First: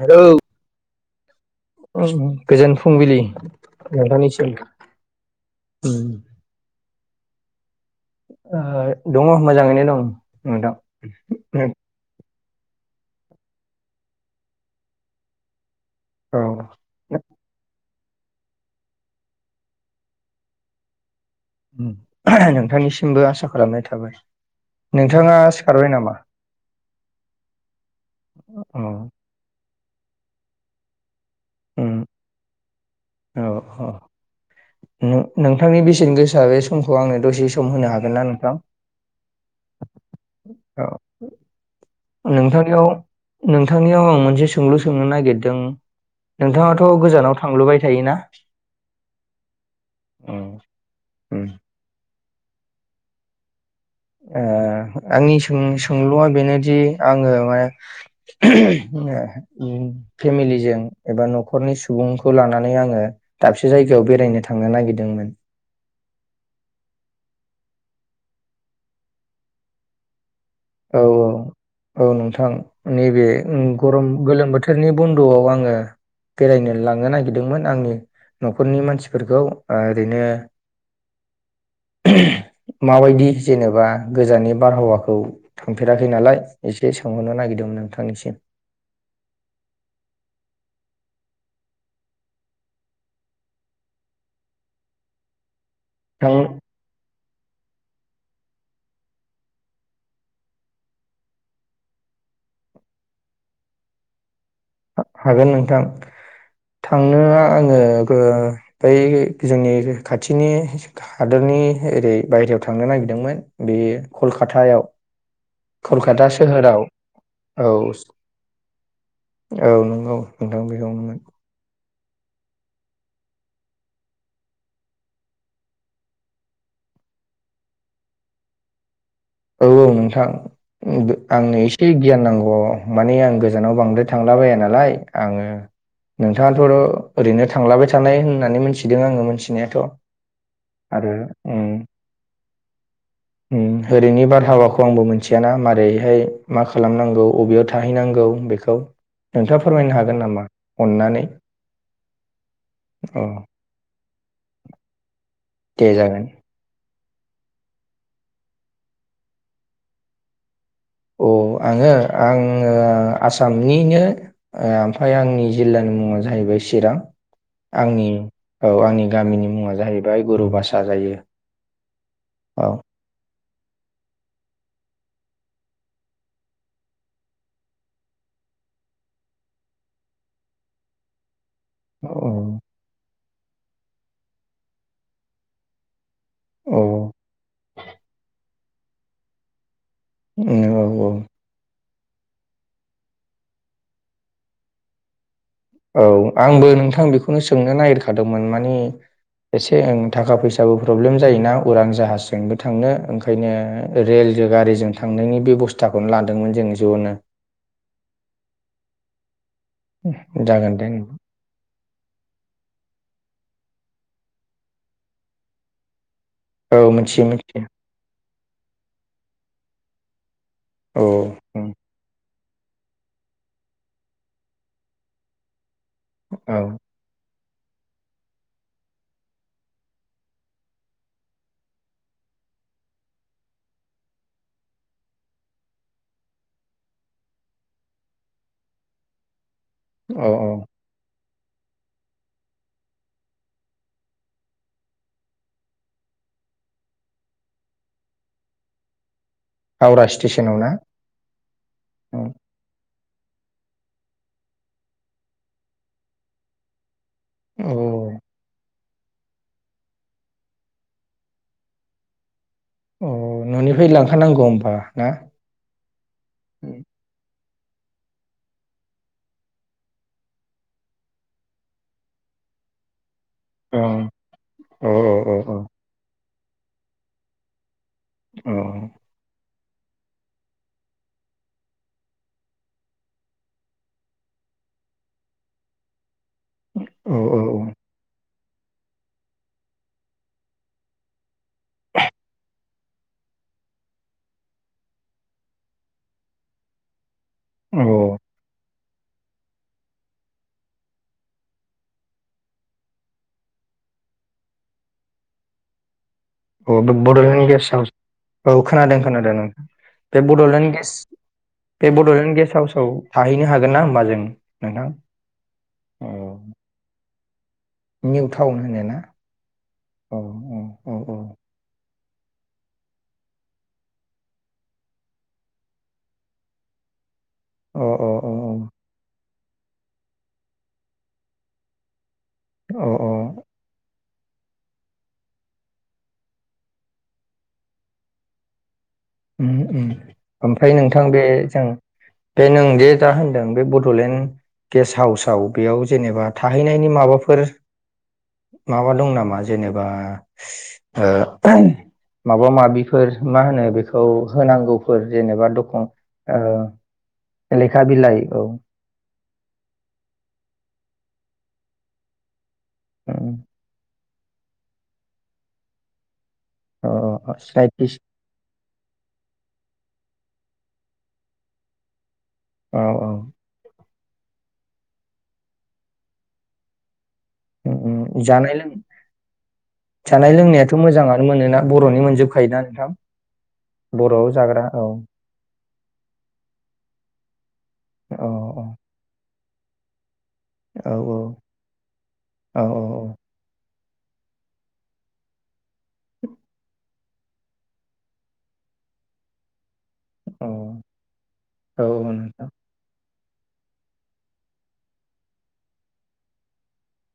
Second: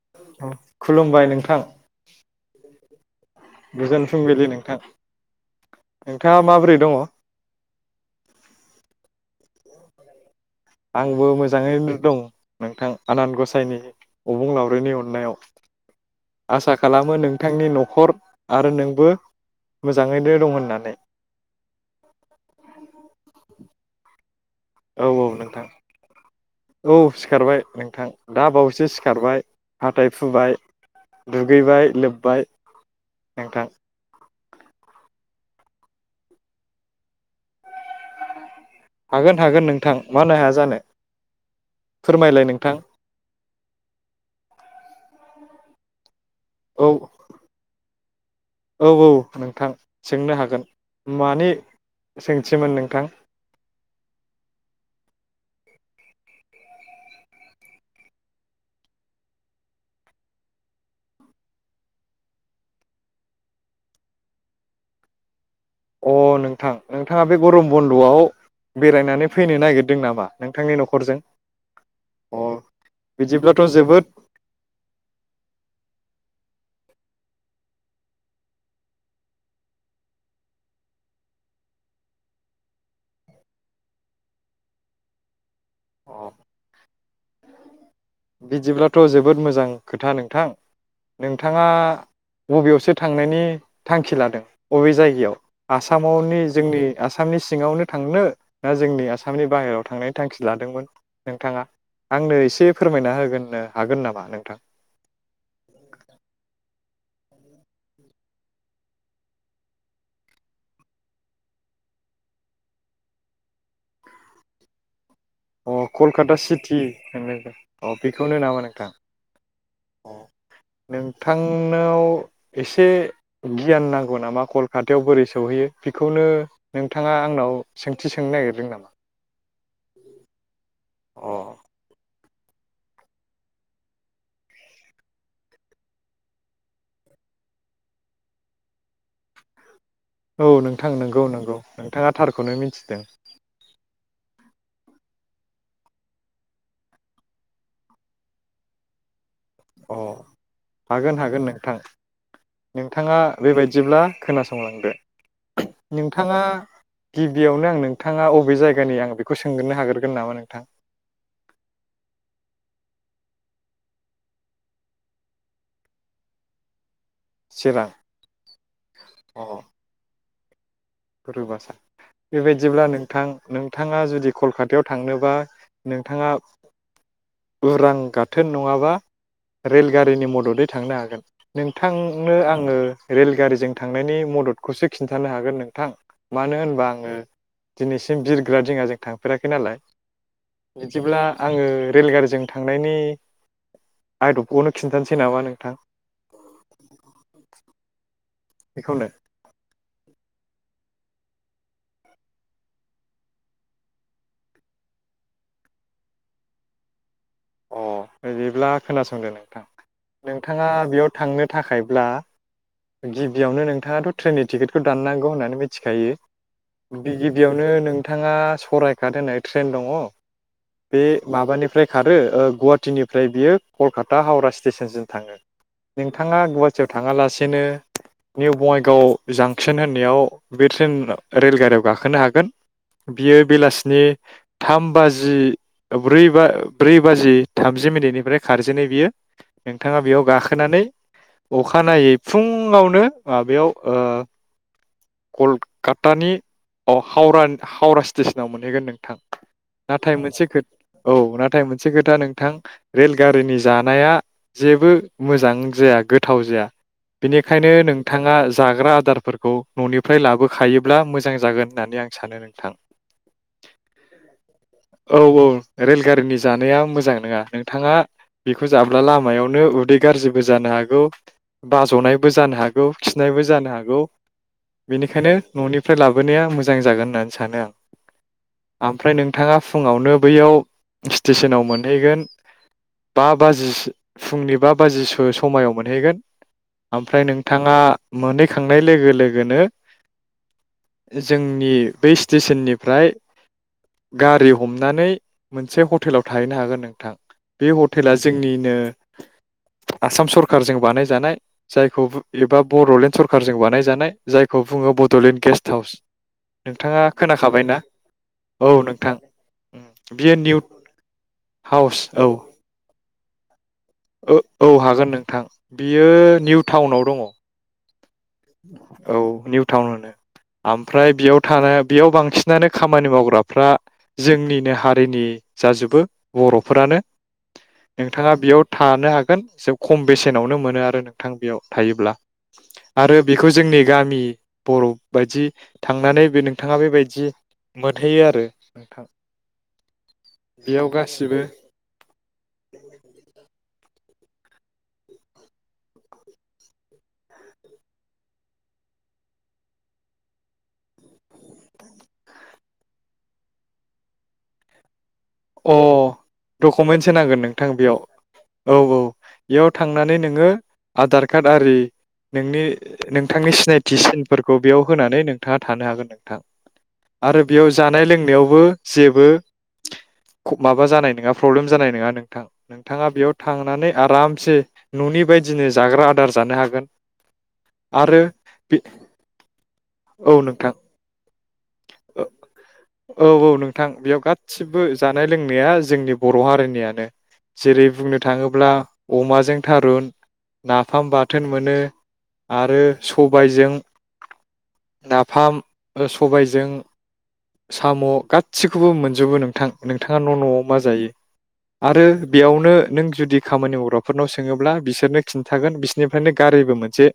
Hello खुलुमबाय नोंथां गोजोन फुं फुंबिलि गोजोन नोंथांनिसिम फुंबिलि नोंथां नोंथाङा माबोरै दङ'? ओ दङ' मोजाङैनो दं । आंबो मोजाङैनो दं नोंथां आनान गसाइनि अबं लावरिनि अननायाव औ आसा खालामो नोंथांनि न' खर आरो नोंबो मोजाङैनो दं होननानै [unintelligible] नोंथांनिसिमबो आसा खालामना थाबाय औ औ नोंथाङा नोंथां सिखारबाय नामा औ सिखारबाय नोंथां दा बावैसो औ सिखारबाय । हाथाइ फुबाय दुगैबाय लोबबाय औ नोंथां औ नो नोंथांनि बेसेन गोसा बे समखौ आंनो दसे सम होनो हागोन ना नोंथां? हागोन हागोन नोंथां मानो हाया जानो फोरमायलाय नोंथां नोंथांनियाव नोंथांनियाव आं मोनसे सोंलु सोंनो नागिरदों नोंथाङाथ' औ गोजानाव थांलुबाय थायोना औ औ नोंथां सोंनो हागोन मानि सोंथिमोन नोंथां? ओ आंनि सों सोंलुआ बेनोदि आङो [unintelligible] ओम फेमिलिजों एबा न'खरनि सुबुंखौ लानानै आङो दाबसे जायगायाव बेरायनो थांनो नागिरदोंमोन । अ नोंथां नोंथाङा बे गरम बन्द'वाव बेरायनानै फैनो नागिरदों नामा? नोंथांनि औ न'खरजों औ औ अ नोंथां नैबे बिदिब्लाथ' ओम जोबोद गरम गोलोम बोथोरनि बन्द'आव आङो बेरायनो लांनो नागिरदोंमोन आंनि न'खरनि मानसिफोरखौ ओरैनो [unintelligible] माबायदि जेनेबा गोजाननि बारहावाखौ थांफेराखै अ नालाय इसे सोंहरनो नागिरदोंमोन नोंथांनिसिम बिदिब्लाथ' जोबोद मोजां खोथा नोंथां नोंथाङा बबेयावसो थांनायनि थांखि लादों अबे जायगायाव? थां आसामावननि जोंनि आसाम सामनि सिङावनो थांनो ना जोंनि आसामनि बाहेराव थांनायनि थांखि लादोंमोन नोंथाङा आंनो एसे फोरमायना होगोन [unintelligible] हागोन नामा नोंथां? हा हागोन नोंथां थांनो आङो गो बै जोंनि खाथिनि हादोरनि ओरै बायेरायाव थांनो नागिरदोंमोन बै खलखातायाव अ कलकाता सिटि [unintelligible] औ अ बेखौनो नामा नोंथां औ नंगौ नोंथां बेखौनोमोन । नाव एसे गियान नांगौ नामा कलकातायाव बोरै सौहैयो बिखौनो नोंथाङा आंनाव सोंथि सोंनो नागिरदों नामा? औ - औ नोंथां अ आंनो एसे गियान नांगौ अ माने आं गोजानाव बांद्राय थांला बाया नालाय आंङो नोंथांङाथ' ओरैनो थांलाबाय थानाय होननानै मिथिदों आंङो मिथिनायाथ' औ नोंथां आरो नंगौ - नंगौ उम नोंथांङा थारखौनो मिथिदों उम ओरैनि बारहावाखौ आंबो मोनथियाना मारोरैहाय मा खालामनांगौ बबेयाव थाहैनांगौ बेखौ नोंथाङा फोरमायनो अ हागोन नामा हागोन अननानै हागोन नोंथां नोंथांङा अ बेबायदिब्ला खोनासंलांदो दे जागोन नोंथांङा गिबियावनो आं नोंथांङा अबे जायगानि आं बेखौ सोंगोरो हाग्रगोन नामा नोंथां औ आंङो आंङो आसामनिनो ओमफ्राय आंनि जिल्लानि मुंङा जाहैबाय चिरां चिरां आंनि औ आंनि अ गामिनि मुंङा जाहैबाय गुरुबास [unintelligible] बेबायदिब्ला नोंथां नोंथांङा जुदि कलकातायाव थांनोबा नोंथाङा उरां गाथोन नंङाबा रेलगारिनि मदरै थांनो हागोन औ नोंथांनो आंङो रेलगारिजों थांनायनि मददखौसो खिन्थानो हागोन नों थां मानो औ होनबा आंङो दिनैसिम बिर खंदिङाजों थांफेराखै नालाय औ औ बिदिब्ला आंङो रेलगारिजों थांनायनि आदबखौनो खिन्थानोसै नामा नों औ आंबो नोंथां बेखौनो सोंनो नागिरखा दोंमोन माने बेखौनो एसे थाखा फैसाबो प्रब्लेम जायोना उरां जाहाजजोंबो थांनो ओंखायनो रेलजों गारिजों थांनायनि बेब'स्थाखौनो लादोंमोन जों ज'नो अ बिदिब्ला खोनासंदो नोंथां नोंथाङा जागोन दे बेयाव थांनो थाखायब्ला गिबियावनो नोंथाङाथ' ट्रेननि टिकेटखौ दाननांगौ होननानै मिथिखायो औ गिबि मिथियो मिथियो गिबियावनो नोंथांङा सरायगाट होननाय ट्रेन दङो औ बे माबानिफ्राय खारो ओ गुवाहाटिनिफ्राय बियो कलकाता हावरा स्टेसनसिम थाङो नोंथाङा औ गुवाहाटियाव थांङालासे बिदिनो निउ बङाइगाव जांसन होननायाव बे ट्रेन रेलगारियाव गाखोनो हागोन बियो बेलासिनि थाम बाजि ब्रै बाजि थामजि मिनिटनिफ्राय खारजेनो बियो नोंथांङा बेयाव औ औ गाखोनानै अखानायै फुङावनो माबायाव ओ कलकातानि हाव हावरा स्टेसनाव मोनहैगोन नोंथां हावरा नाथाय मोनसे स्टेसनाव खो ना औ नाथाय मोनसे खोथा नोंथां रेलगारिनि जानाया जेबो मोजां जाया गोथाव जाया बेनिखायनो औ नोंथाङा जाग्रा आदारफोरखौ न'निफ्राय लाबोखायोब्ला मोजां जागोन होननानै आं सानो नों थां औ न'निफ्राय लांखानांगौ होमबा ना औ-औ रेलगारिनि जानाया मोजां नङा नोंथाङा बेखौ जाब्ला लामायावनो उदै गाज्रिबो जानो हागौ बाज'नायबो जानो हागौ खिनायबो जानो औ हागौ औ बेनिखायनो औ औ न'निफ्राय ला बोनाया मोजां जागोन होननानै सानो आं ओमफ्राय नोंथाङा फुङावनो बैयाव स्टेसनाव मोनहैगोन बा बाजिसो फुंनि बा बाजिसो समायाव मोनहैगोन औ ओमफ्राय नोंथाङा मोनै खांनाय लोगो लोगो लोगोनो जोंनि बै स्टेसननिफ्राय गारि हमनानै मोनसे हटेलाव थाहैनो हागोन नोंथां बे औ हटेला औ जोंनिनो आसाम सरखारजों बानायजानाय जायखौ एबा बड'लेण्ड सरखारजों बानायजानाय जायखौ बुङो बड'लेण्ड गेस्ट हाउस औ बे नोंथाङा बड'लेण्ड खोनाखाबाय गेस्ट ना हाउस औ खोनादों खोनादों ओं बे बियो निउ बड'लेण्ड बे हाउस औ बड'लेण्ड गेस्ट हाउसाव थाहैनो हागोनना होमबा जों औ नोंथां हागोन नोंथां बियो औ निउ टाउनाव दङ औ निउ टाउन होनो अ अ ओमफ्राय अ बेयाव था बेयाव बांसिनानो खामानि मावग्राफ्रा जोंनिनो हारिनि जाजोबो बर'फोरानो अ अ नोंथाङा बेयाव थानो हागोन एसे खम बेसेनावनो मोनो आरो नोंथां बेयाव थायोब्ला अ अ आरो बेखौ जोंनि गामि बर' बायदि थांनानै बे नोंथाङा बेबायदि मोनहैयो आरो नोंथां ओम ओम ओमफ्राय बेयाव नोंथां बे गासिबो जों बे नों दे दा होनदों बे ब बड'लेण्ड गेस्ट हाउसाव बेयाव जेनेबा थाहैनायनि माबाफोर माबा दं नामा जेनेबा माबा माबिफोर मा होनो बे खौ होनांगौफोर अ ओ डकुमेन्टस होनांगोन नोंथां लेखा बिलाइ औ बेयाव औ-औ बेयाव थांनानै नोङो आधार [unintelligible] नोंनि उम नोंथांनि सिनायथि सिन फोरखौ बेयाव होनानै नोंथाङा थानो हागोन नोंथां अ अ आरो बेयाव सिनायथि जानाय लोंनायावबो जेबो माबा जानाय नङा प्रब्लेम जानाय नङा नों थां औ औ नोंथाङा बेयाव थांनानै आरामसे न'नि बायदिनो जाग्रा आदार जानो हागोन उम उम आरो जानाय लों बे औ जानाय नोंथां लोंनायाथ मोजाङानो मोनोना बर'नि मोनजोबखायोना नोंथां औ औ नोंथां बेयाव बर'वाव जाग्रा गासिबो औ जानाय लोंनाया जोंनि बर' हारिनियनो जेरै बुंनो औ थाङोब्ला अमाजों थारुन औ नाफाम बाथोन मोनो औ आरो सबायजों नाफाम सबायजों साम गासिखौबो मोनजोबो नोंथां नोंथाङा न' औ न'वाव मा जायो? औ आरो नोंथां बेयावनो नों जुदि खामानि मावग्राफोरनाव सोङोब्ला बिसोरनो खिन्थागोन बिसोरनिफ्रायनो गारिबो मोनसे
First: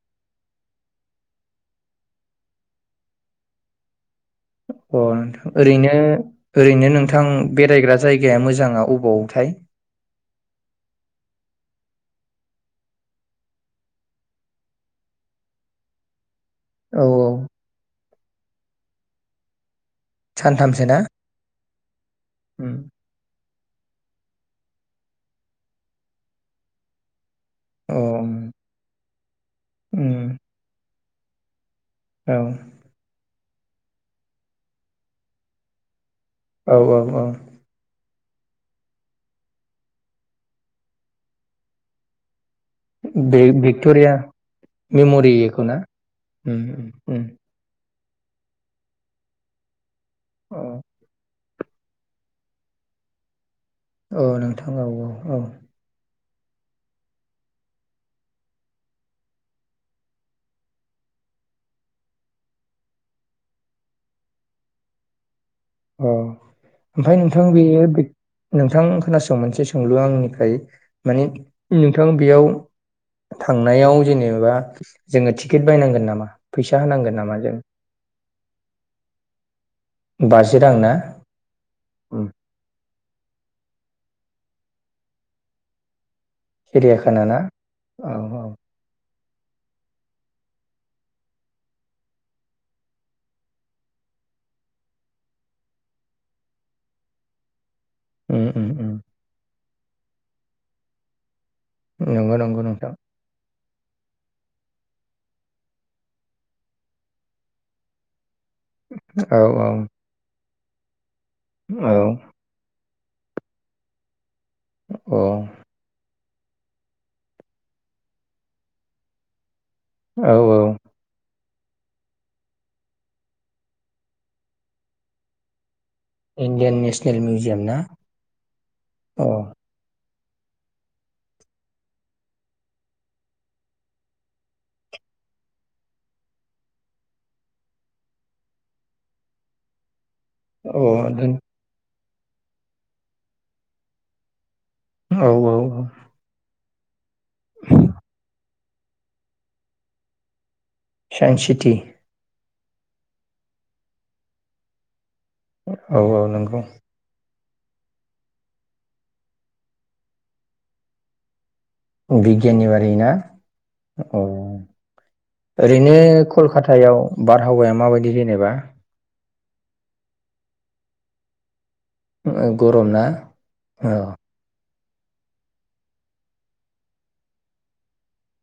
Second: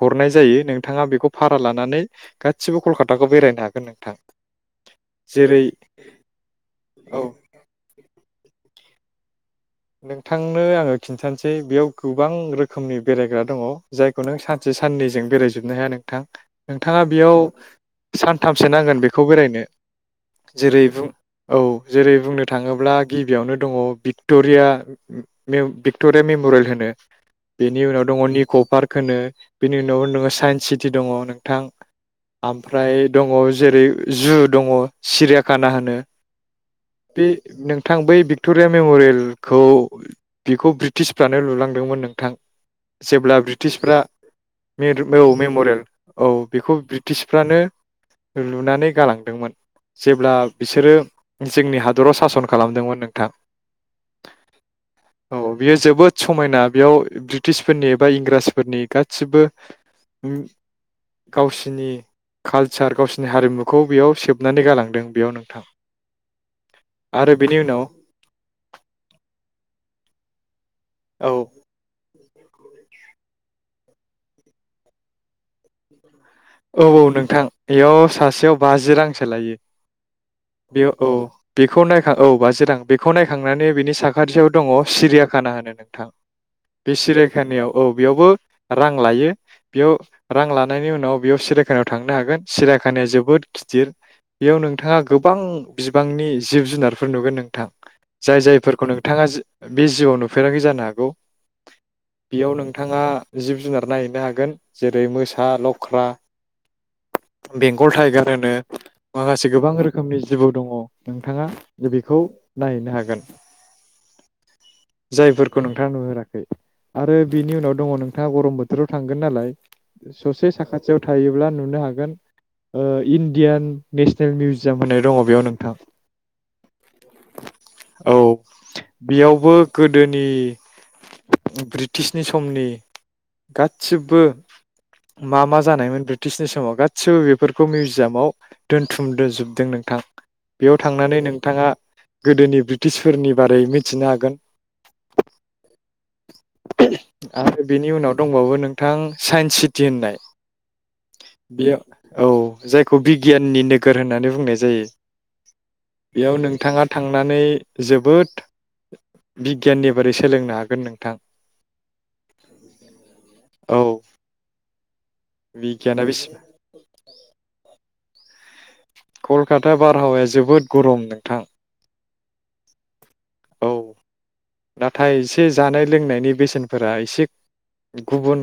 हरनाय जायो नोंथाङा बेखौ भारा लानानै गासिबो कलकाताखौ बेरायनो हागोन नोंथां अ नोंथां जेरै ओरैनो ओरै नो नोंथां औ बेरायग्रा जायगाया मोजांङा अ वथाय नोंथांनो आङो खिन्थानोसै बेयाव गोबां रोखोमनि बेरायग्रा दङ जायखौ नों सानसे साननैजों बेरायजोबनो हाया नोंथां नोंथाङा औ बेयाव औ सानथामसो नांगोन बेखौ बेरायनो सानथामसो जेरै ना? बुं औ जेरै बुंनो उम थाङोब्ला गिबियावनो दङ बिगटट [unintelligible] भिक्ट'रिया मेमरियेल होनो बेनि औ उनाव दङ निक पार्क होनो बेनि उनाव नोङो उम साइन्स सिटि दङ नोंथां औ आमफ्राय दङ जेरै जु दङ सिरियाखाना होनो औ औ औ बे नोंथां बै भिक्टरिया मेमरियेल खौ बेखौ ब्रिटिसफोरानो लुलांदोंमोन नोंथां जेब्ला बे ब्रिटिसफोरा भिक्ट'रिया औ मेम'रियेलखौ ना? मेमरियेल औ उम बेखौ उम उम ब्रिटिसफोरानो लुनानै गालांदोंमोन जेब्ला औ बिसोरो जोंनि हादराव सासन खालामदोंमोन नोंथां औ नोंथां औ औ औ बियो जोबोद समायना बेयाव ब्रिटिसफोरनि एबा इंराजफोरनि गासिबो गावसिनि कालचार गावसिनि हारिमुखौ बेयाव सेबनानै गालांदों बेयाव नों अ ओमफ्राय नोंथां बेनि बेयो उनाव नोंथां खोनासं मोनसे सोंलु आंनिफ्राय माने औ नोंथाङा बेयाव थांनायाव जेनेबा जोङो टिकेट बायनांगोन नामा? फैसा औ औ होनांगोन नामा नोंथां जों बेयाव सासे सेयाव बाजि रांसो लायो बाजि रां ना बेयाव औ बेखौ नायखां औ बाजि रां बेखौ नायखां थांनानै बिनि साखाथियाव दङ सिरियााखाना होनो नोंथां बे सिरियाखाना ना सिरायखानियाव औ बेयावबो रां लायो बेयाव रां लानायनि उनाव बेयाव सिरियाखानायायाव थांनो हागोन सिरायखानाया जोबोद गिदिर बेयाव नोंथाङा गोबां बिबांनि जिब जुनारफोर नुगोन नोंथां जाय उम उम जायफोरखौ उम नोंथाङा बे जिउआव नुफेराखै जानो हागौ नंगौ बेयाव नंगौ नोंथां नोंथाङा जिब जुनार नायहैनो हागोन जेरै मोसा लख्रा बेंगल टाइगार औ माखासे गोबां रोखोमनि जिबौ दङ नोंथाङा औ बेखौ नायहैनो हागोन जागोन औ जायफोरखौ नोंथाङा नुहुराखै आरो बिनि उनाव दङ नोंथाङा गरम बोथोराव थांगोन नालाय औ ससे औ साखा थायोब्ला नुनो हागोन इण्डियान नेसनेल मिउजियाम होननाय दङ बेयाव नोंथां इण्डियान नेसनेल मिउजियाम ना अ दोनि ब्रिटिशनि समनि गादसिबो मा मा जानायमोन ब्रिटिशनि समाव गादसिबो बेफोरखौ मिउजियामाव दोन्थुम दजोबदों नोंथां बेयाव औ थांनानै नोंथाङा गोदोनि ब्रिटिशफोरनि बारै मिथिनो हागोन औ औ औ [unintelligible] आरो बेनि उनाव दंबावो नों नोंथां साइन्स सिटि होननाय साइन्स सिटि बेयो औ जायखौ बिगियाननि नोगोर होननानै बुंनाय जायो औ औ बेयाव नंगौ नोंथाङा थांनानै जोबोद बिगियाननि बारै सोलोंनो हागोन नोंथां बिगियाननि बारै ना औ ओरैनो बिगियाना बेसे कलकातायाव बारहावाया माबायदि जे नेबा कलकाता बारहावाया जोबोद गरम नोंथां ओ गरम ना औ नाथाय एसे जानाय लोंनायनि बेसेनफोरा एसे गुबुन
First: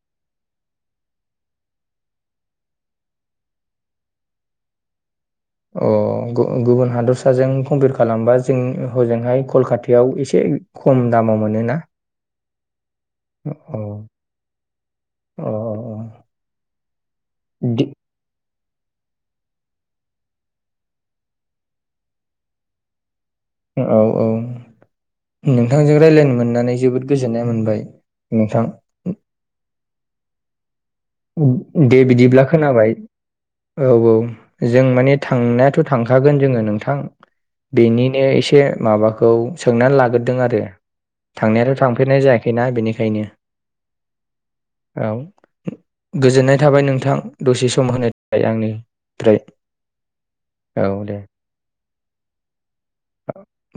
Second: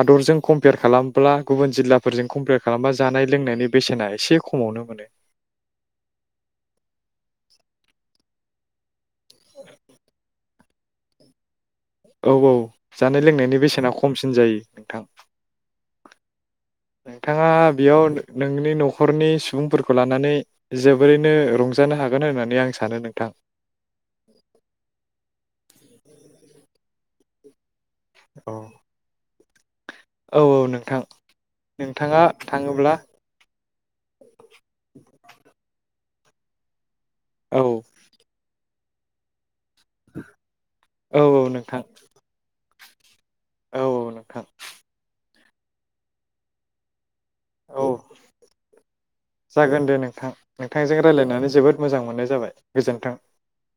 हादरजों कमपियार खालामब्ला गुबुन जिल्लाफोरजों कम्पियार खालामबा जानाय लोंनायनि बेसेना एसे खमावनो मोनो। अ गुबुन हादरसाजों कम्पियार खालामबा जों हजोंहाय कलकातायाव एसे खम दामाव मोनोना औ औ जानाय लोंनायनि अ बेसेना खमसिन जायो नोंथां अ अ नोंथाङा दि बेयाव नोंनि न'खरनि सुबुंफोरखौ लानानै जोबोरैनो रंजानो हागोन होननानै आं सानो नोंथां औ औ नोंथांजों रायलायनो मोननानै जोबोद गोजोननाय मोनबाय औ नोंथां औ औ नों दे बिदिब्ला खोनाबाय औ औ जों माने थांनायाथ' थांखागोन जोङो नोंथां औ बेनिनो एसे माबाखौ सोंनानै लाग्रोदों आरो औ नोंथां थांनायाथ' थांफेरनाय जायाखैना बेनि खायनो औ नोंथां औ गोजोननाय थाबाय नोंथां दसे औ सम होनो थाखाय आंनिफ्राय जागोन दे नोंथां नोंथांजों रायलायनानै जोबोद मोजां मोननाय जाबाय गोजोन्थों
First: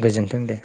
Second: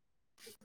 गोजोनथों दे